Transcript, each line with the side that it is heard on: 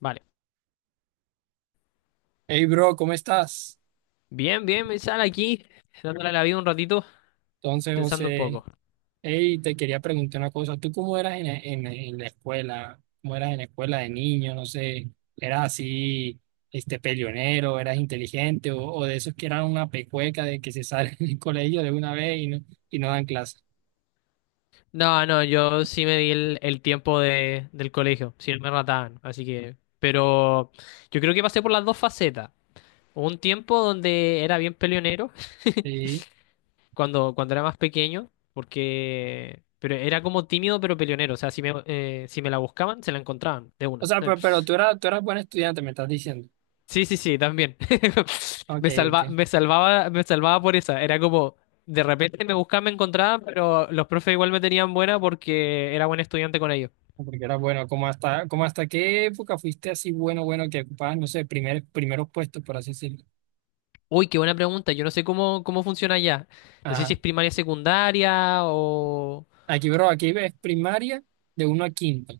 left: Vale.
right: Hey, bro, ¿cómo estás?
left: Bien, bien, me sale aquí, dándole a la vida un ratito,
right: Entonces,
left: pensando un
right: José,
left: poco.
right: hey, te quería preguntar una cosa. ¿Tú cómo eras en la escuela? ¿Cómo eras en la escuela de niño? No sé, ¿eras así, este, peleonero, eras inteligente o de esos que eran una pecueca de que se salen del colegio de una vez y no dan clase?
left: No, no, yo sí me di el tiempo del colegio, si no me rataban, así que... Pero yo creo que pasé por las dos facetas. Hubo un tiempo donde era bien peleonero,
right: Sí.
left: cuando era más pequeño, porque... Pero era como tímido pero peleonero, o sea, si me, si me la buscaban, se la encontraban, de
right: O
left: una.
right: sea, pero tú eras buen estudiante, me estás diciendo.
left: Sí, sí, sí, también.
right: Ok, ok.
left: Me salvaba por esa. Era como, de repente me buscaba, me encontraba, pero los profes igual me tenían buena porque era buen estudiante con ellos.
right: No, porque eras bueno. ¿Cómo hasta qué época fuiste así bueno, bueno, que ocupabas, no sé, primer, primeros puestos, por así decirlo?
left: Uy, qué buena pregunta. Yo no sé cómo funciona ya. No sé si es
right: Ajá.
left: primaria, secundaria o...
right: Aquí, bro, aquí ves primaria de uno a quinto,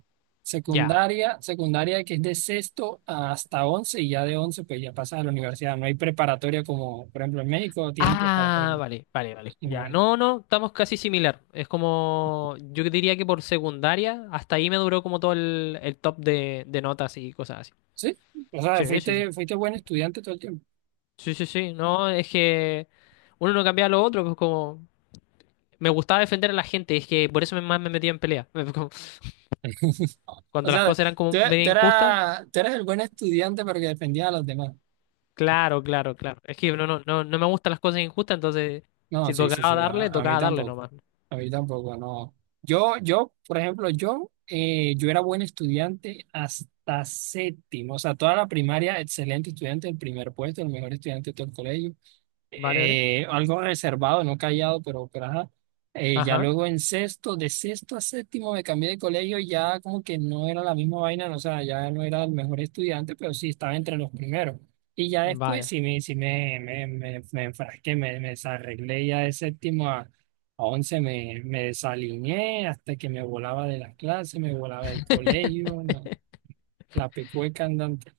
left: Ya.
right: secundaria, secundaria que es de sexto hasta 11 y ya de 11 pues ya pasas a la universidad. No hay preparatoria como, por ejemplo, en México tienen
left: Ah,
right: preparatoria.
left: vale, vale, vale.
right: Y no
left: Ya.
right: hay.
left: No, no, estamos casi similar. Es como, yo diría que por secundaria, hasta ahí me duró como todo el top de notas y cosas así.
right: Sí, o sea,
left: Sí, sí, sí.
right: fuiste, fuiste buen estudiante todo el tiempo.
left: Sí, sí, sí, no, es que uno no cambia a lo otro, pues como me gustaba defender a la gente, es que por eso más me metía en pelea. Como,
right: O
left: cuando las
right: sea,
left: cosas eran
right: tú,
left: como medio
right: tú
left: injustas,
right: eras, tú eras el buen estudiante pero que defendía a los demás.
left: claro, claro, claro. Es que no, no, no, no me gustan las cosas injustas, entonces
right: No,
left: si
right: sí, sí,
left: tocaba
right: sí,
left: darle,
right: a mí
left: tocaba darle
right: tampoco.
left: nomás.
right: A mí tampoco, no. Yo, por ejemplo, yo, yo era buen estudiante hasta séptimo, o sea, toda la primaria, excelente estudiante, el primer puesto, el mejor estudiante de todo el colegio,
left: ¿Vale, vale?
right: algo reservado, no callado, pero ajá. Ya
left: Ajá,
right: luego en sexto, de sexto a séptimo me cambié de colegio, y ya como que no era la misma vaina, no, o sea, ya no era el mejor estudiante, pero sí estaba entre los primeros. Y ya después
left: vale.
right: sí me, me enfrasqué, me desarreglé ya de séptimo a once, me desalineé hasta que me volaba de las clases, me volaba del colegio, no, la pecueca andante.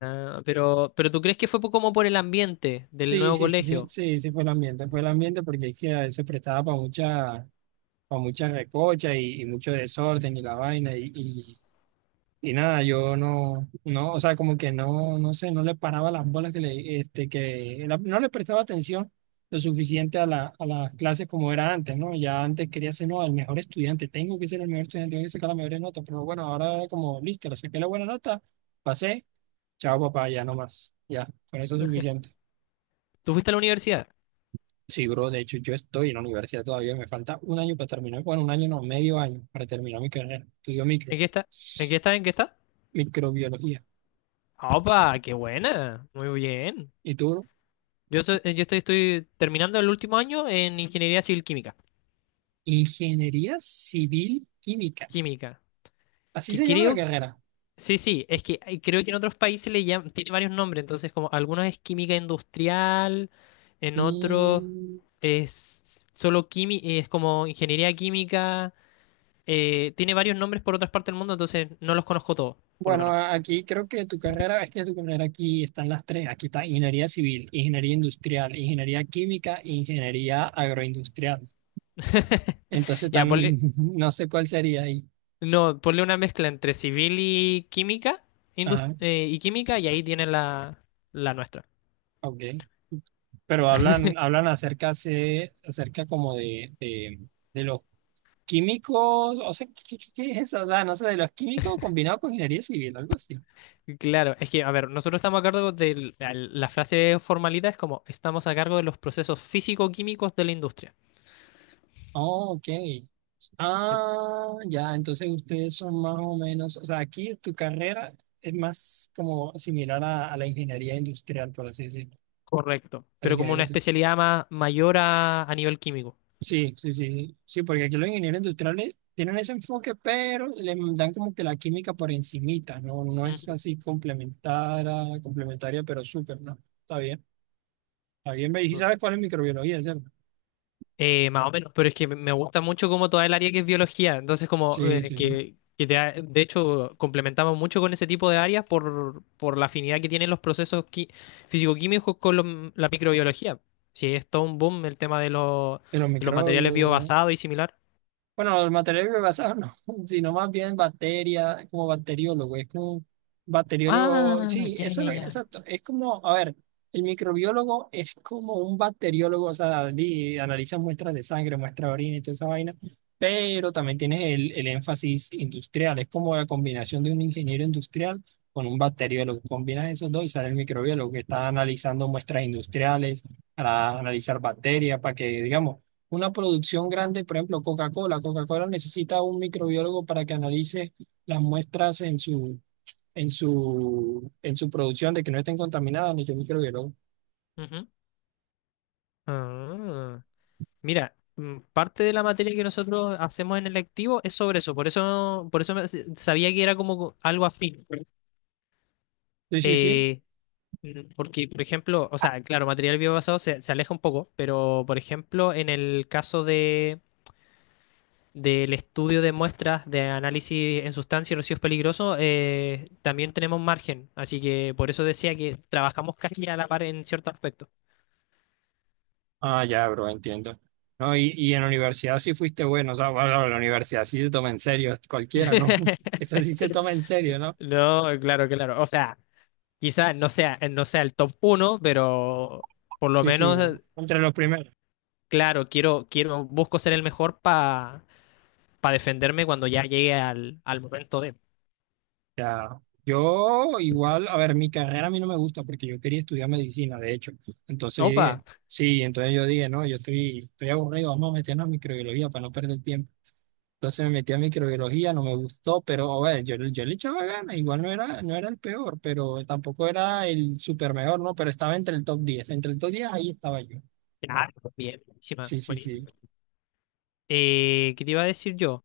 left: Ah, pero ¿tú crees que como por el ambiente del
right: Sí,
left: nuevo
right: sí, sí, sí,
left: colegio?
right: sí, sí fue el ambiente porque es que a prestaba para mucha recocha y mucho desorden y la vaina y nada, yo no, no, o sea, como que no, no sé, no le paraba las bolas que le, este, que la- no le prestaba atención lo suficiente a la, a las clases como era antes, ¿no? Ya antes quería ser, no, el mejor estudiante, tengo que ser el mejor estudiante, tengo que sacar la mejor nota, pero bueno, ahora era como, listo, le saqué la buena nota, pasé, chao papá, ya no más, ya, con eso es suficiente.
left: ¿Tú fuiste a la universidad?
right: Sí, bro, de hecho yo estoy en la universidad todavía, me falta un año para terminar, bueno, un año no, medio año para terminar mi carrera. Estudio micro,
left: ¿En qué está? ¿En qué está? ¿En qué está?
right: microbiología.
left: ¡Opa! ¡Qué buena! Muy bien.
right: ¿Y tú, bro?
left: Yo, yo estoy terminando el último año en ingeniería civil química.
right: Ingeniería Civil Química.
left: Química.
right: Así
left: Que
right: se llama la
left: creo,
right: carrera.
left: sí, sí, es que creo que en otros países le llaman, tiene varios nombres, entonces como algunos es química industrial, en otros
right: Mm,
left: es solo química, es como ingeniería química, tiene varios nombres por otras partes del mundo, entonces no los conozco todos, por lo
right: bueno,
left: menos.
right: a- aquí creo que tu carrera, es que tu carrera aquí están las tres. Aquí está Ingeniería Civil, Ingeniería Industrial, Ingeniería Química, Ingeniería Agroindustrial. Entonces,
left: Ya,
right: tan,
left: ponle,
right: no sé cuál sería ahí.
left: no, ponle una mezcla entre civil y química,
right: Ajá,
left: y química, y ahí tiene la, la nuestra.
right: ok. Pero hablan, hablan acerca, se, acerca como de los químicos, o sea, ¿qué, qué- qué- es eso? O sea, no sé, de los químicos combinados con ingeniería civil, algo así.
left: Claro, es que, a ver, nosotros estamos a cargo de la frase formalidad es como estamos a cargo de los procesos físico-químicos de la industria.
right: Oh, ok. Ah, ya, entonces ustedes son más o menos, o sea, aquí tu carrera es más como similar a la ingeniería industrial, por así decirlo,
left: Correcto.
right: al
left: Pero como
right: ingeniero
left: una
right: industrial.
left: especialidad más mayor a nivel químico.
right: Sí, sí, sí, sí, sí, porque aquí los ingenieros industriales tienen ese enfoque, pero le dan como que la química por encimita, ¿no? No es
left: Ujú.
right: así complementaria, complementaria, pero súper, ¿no? Está bien, está bien, ve, y sí sabes cuál es microbiología, ¿cierto?
left: Más o menos, pero es que me gusta mucho como toda el área que es biología, entonces como
right: Sí, sí, sí,
left: de hecho complementamos mucho con ese tipo de áreas por la afinidad que tienen los procesos físico-químicos con la microbiología. Sí, es todo un boom el tema
right: de los
left: de los materiales
right: microbios.
left: biobasados y similar.
right: Bueno, los materiales bioenvasado no, sino más bien bacteria, como bacteriólogo, es como bacteriólogo,
left: Ah,
right: sí,
left: ya,
right: eso es
left: ya,
right: lo que,
left: ya.
right: exacto, es como, a ver, el microbiólogo es como un bacteriólogo, o sea, di- analiza muestras de sangre, muestras de orina y toda esa vaina, pero también tienes el énfasis industrial, es como la combinación de un ingeniero industrial con un bacteriólogo, combinas esos dos y sale el microbiólogo que está analizando muestras industriales para analizar bacterias, para que, digamos, una producción grande, por ejemplo, Coca-Cola. Coca-Cola necesita un microbiólogo para que analice las muestras en su, en su producción de que no estén contaminadas, ni que microbiólogo.
left: Ujú. Ah, mira, parte de la materia que nosotros hacemos en el lectivo es sobre eso, por eso, por eso sabía que era algo afín.
right: Sí, sí, sí.
left: Eh, porque, por ejemplo, o sea, claro, material biobasado se aleja un poco, pero por ejemplo, en el caso de del estudio de muestras de análisis en sustancias y residuos peligrosos, también tenemos margen, así que por eso decía que trabajamos casi a la par en cierto aspecto.
right: Ah, ya, bro, entiendo. No, y en la universidad sí fuiste bueno, o sea, bueno, la universidad sí se toma en serio, cualquiera, ¿no? Eso sí se toma en serio, ¿no?
left: No, claro, claro. O sea, quizá no sea, no sea el top uno, pero por lo
right: Sí,
left: menos,
right: sí, entre los primeros.
left: claro, quiero, busco ser el mejor para defenderme cuando ya llegue al, al momento de.
right: Ya, yo igual, a ver, mi carrera a mí no me gusta porque yo quería estudiar medicina, de hecho. Entonces yo dije,
left: Opa,
right: sí, entonces yo dije, no, yo estoy, estoy aburrido, vamos a meternos a microbiología para no perder tiempo. Entonces me metí a microbiología, no me gustó, pero a ver, yo le echaba ganas, igual no era, no era el peor, pero tampoco era el super mejor, ¿no? Pero estaba entre el top 10, entre el top 10 ahí estaba yo.
left: claro, bien, buenísima,
right: Sí, sí, sí.
left: buenísima. ¿Qué te iba a decir yo?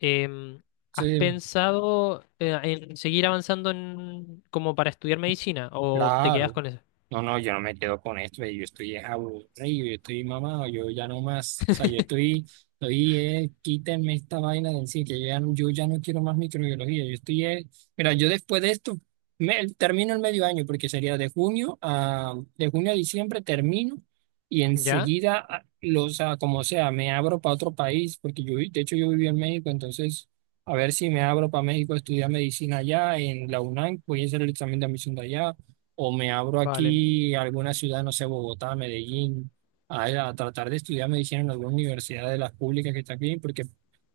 left: Em, ¿Has
right: Sí,
left: pensado en seguir avanzando en, como para estudiar medicina o te quedas
right: claro.
left: con eso?
right: No, no, yo no me quedo con esto, yo estoy es aburrido, yo estoy mamado, yo ya no más, o sea, yo estoy, estoy, quítenme esta vaina de encima, que yo ya, no- yo ya no quiero más microbiología, yo estoy, mira, yo después de esto, me, termino el medio año, porque sería de junio a diciembre termino, y
left: ¿Ya?
right: enseguida, a- lo, o sea, como sea, me abro para otro país, porque yo, vi- de hecho, yo viví en México, entonces, a ver si me abro para México a estudiar medicina allá, en la UNAM, voy a hacer el examen de admisión de allá, o me abro
left: Vale,
right: aquí a alguna ciudad, no sé, Bogotá, Medellín, a tratar de estudiar medicina en alguna universidad de las públicas que está aquí, porque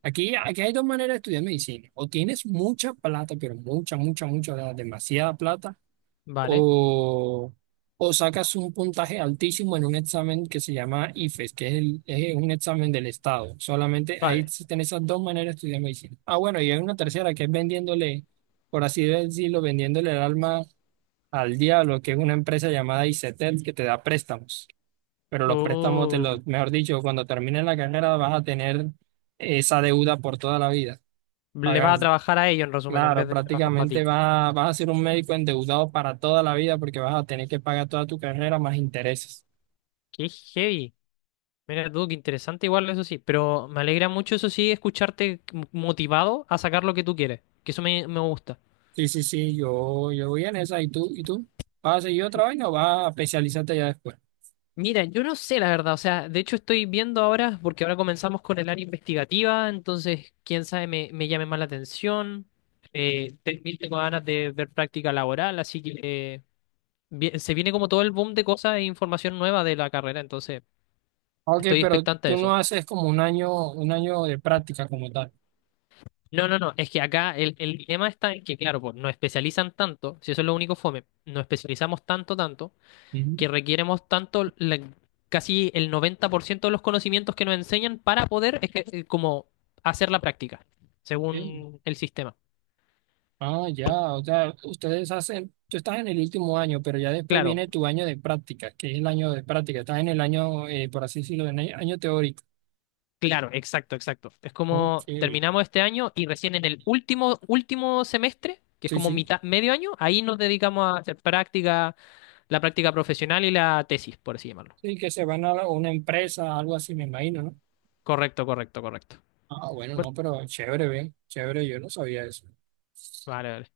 right: aquí, aquí hay dos maneras de estudiar medicina, o tienes mucha plata, pero mucha, mucha, mucha, o sea, demasiada plata,
left: vale,
right: o, o sacas un puntaje altísimo en un examen que se llama IFES, que es, el, es un examen del Estado, solamente ahí
left: vale.
right: existen esas dos maneras de estudiar medicina. Ah, bueno, y hay una tercera que es vendiéndole, por así decirlo, vendiéndole el alma al diablo, que es una empresa llamada ICETEL que te da préstamos. Pero los préstamos, te
left: Oh.
right: los, mejor dicho, cuando termines la carrera vas a tener esa deuda por toda la vida
left: Le vas a
right: pagando.
left: trabajar a ellos, en resumen, en
right: Claro,
left: vez de trabajar para
right: prácticamente
left: ti.
right: vas, a- vas a ser un médico endeudado para toda la vida porque vas a tener que pagar toda tu carrera más intereses.
left: Qué heavy. Mira tú, qué interesante igual, eso sí. Pero me alegra mucho, eso sí, escucharte motivado a sacar lo que tú quieres. Que eso me gusta.
right: Sí, sí, sí, yo voy en esa. ¿Y tú? ¿Y tú? ¿Vas a seguir otra vez o vas a especializarte ya después?
left: Mira, yo no sé la verdad. O sea, de hecho estoy viendo ahora, porque ahora comenzamos con el área investigativa, entonces, quién sabe, me llame más la atención. Tengo ganas de ver práctica laboral, así que eh, se viene como todo el boom de cosas e información nueva de la carrera, entonces
right: Ok,
left: estoy
right: pero
left: expectante de
right: tú no
left: eso.
right: haces como un año de práctica como tal.
left: No, no, no, es que acá el dilema está en que, claro, pues nos especializan tanto, si eso es lo único fome, nos especializamos tanto, tanto,
right: Ujú.
left: que requieremos tanto, casi el 90% de los conocimientos que nos enseñan para poder, es que, hacer la práctica, según el sistema.
right: Ah, ya, o sea, ustedes hacen, tú estás en el último año, pero ya después
left: Claro,
right: viene tu año de práctica, que es el año de práctica, estás en el año, por así decirlo, en el año teórico.
left: claro, exacto, exacto. Es
right: Ok,
left: como
right: sí,
left: terminamos este año y recién en el último semestre, que es como
right: sí,
left: medio año, ahí nos dedicamos a hacer práctica, la práctica profesional y la tesis, por así llamarlo.
right: sí, que se van a la- una empresa, algo así, me imagino, ¿no?
left: Correcto, correcto, correcto.
right: Ah, bueno, no, pero chévere, ven, chévere, yo no sabía eso.
left: Vale, vale.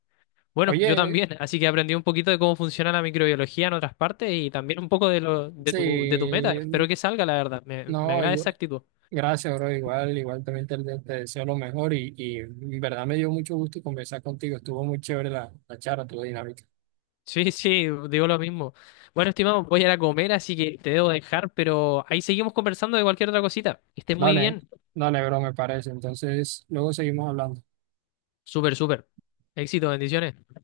left: Bueno, yo
right: Oye,
left: también, así que aprendí un poquito de cómo funciona la microbiología en otras partes y también un poco de lo, de tu meta. Espero
right: sí,
left: que salga, la verdad. Me
right: no,
left: agrada
right: igual-
left: esa actitud.
right: gracias, bro, igual, igual también te deseo lo mejor y en verdad me dio mucho gusto conversar contigo, estuvo muy chévere la, la charla, tu dinámica.
left: Sí, sí, digo lo mismo. Bueno, estimado, voy a ir a comer, así que te debo dejar, pero ahí seguimos conversando de cualquier otra cosita. Que estés muy
right: Dale,
left: bien.
right: dale, bro, me parece. Entonces, luego seguimos hablando.
left: Súper, súper. Éxito, bendiciones.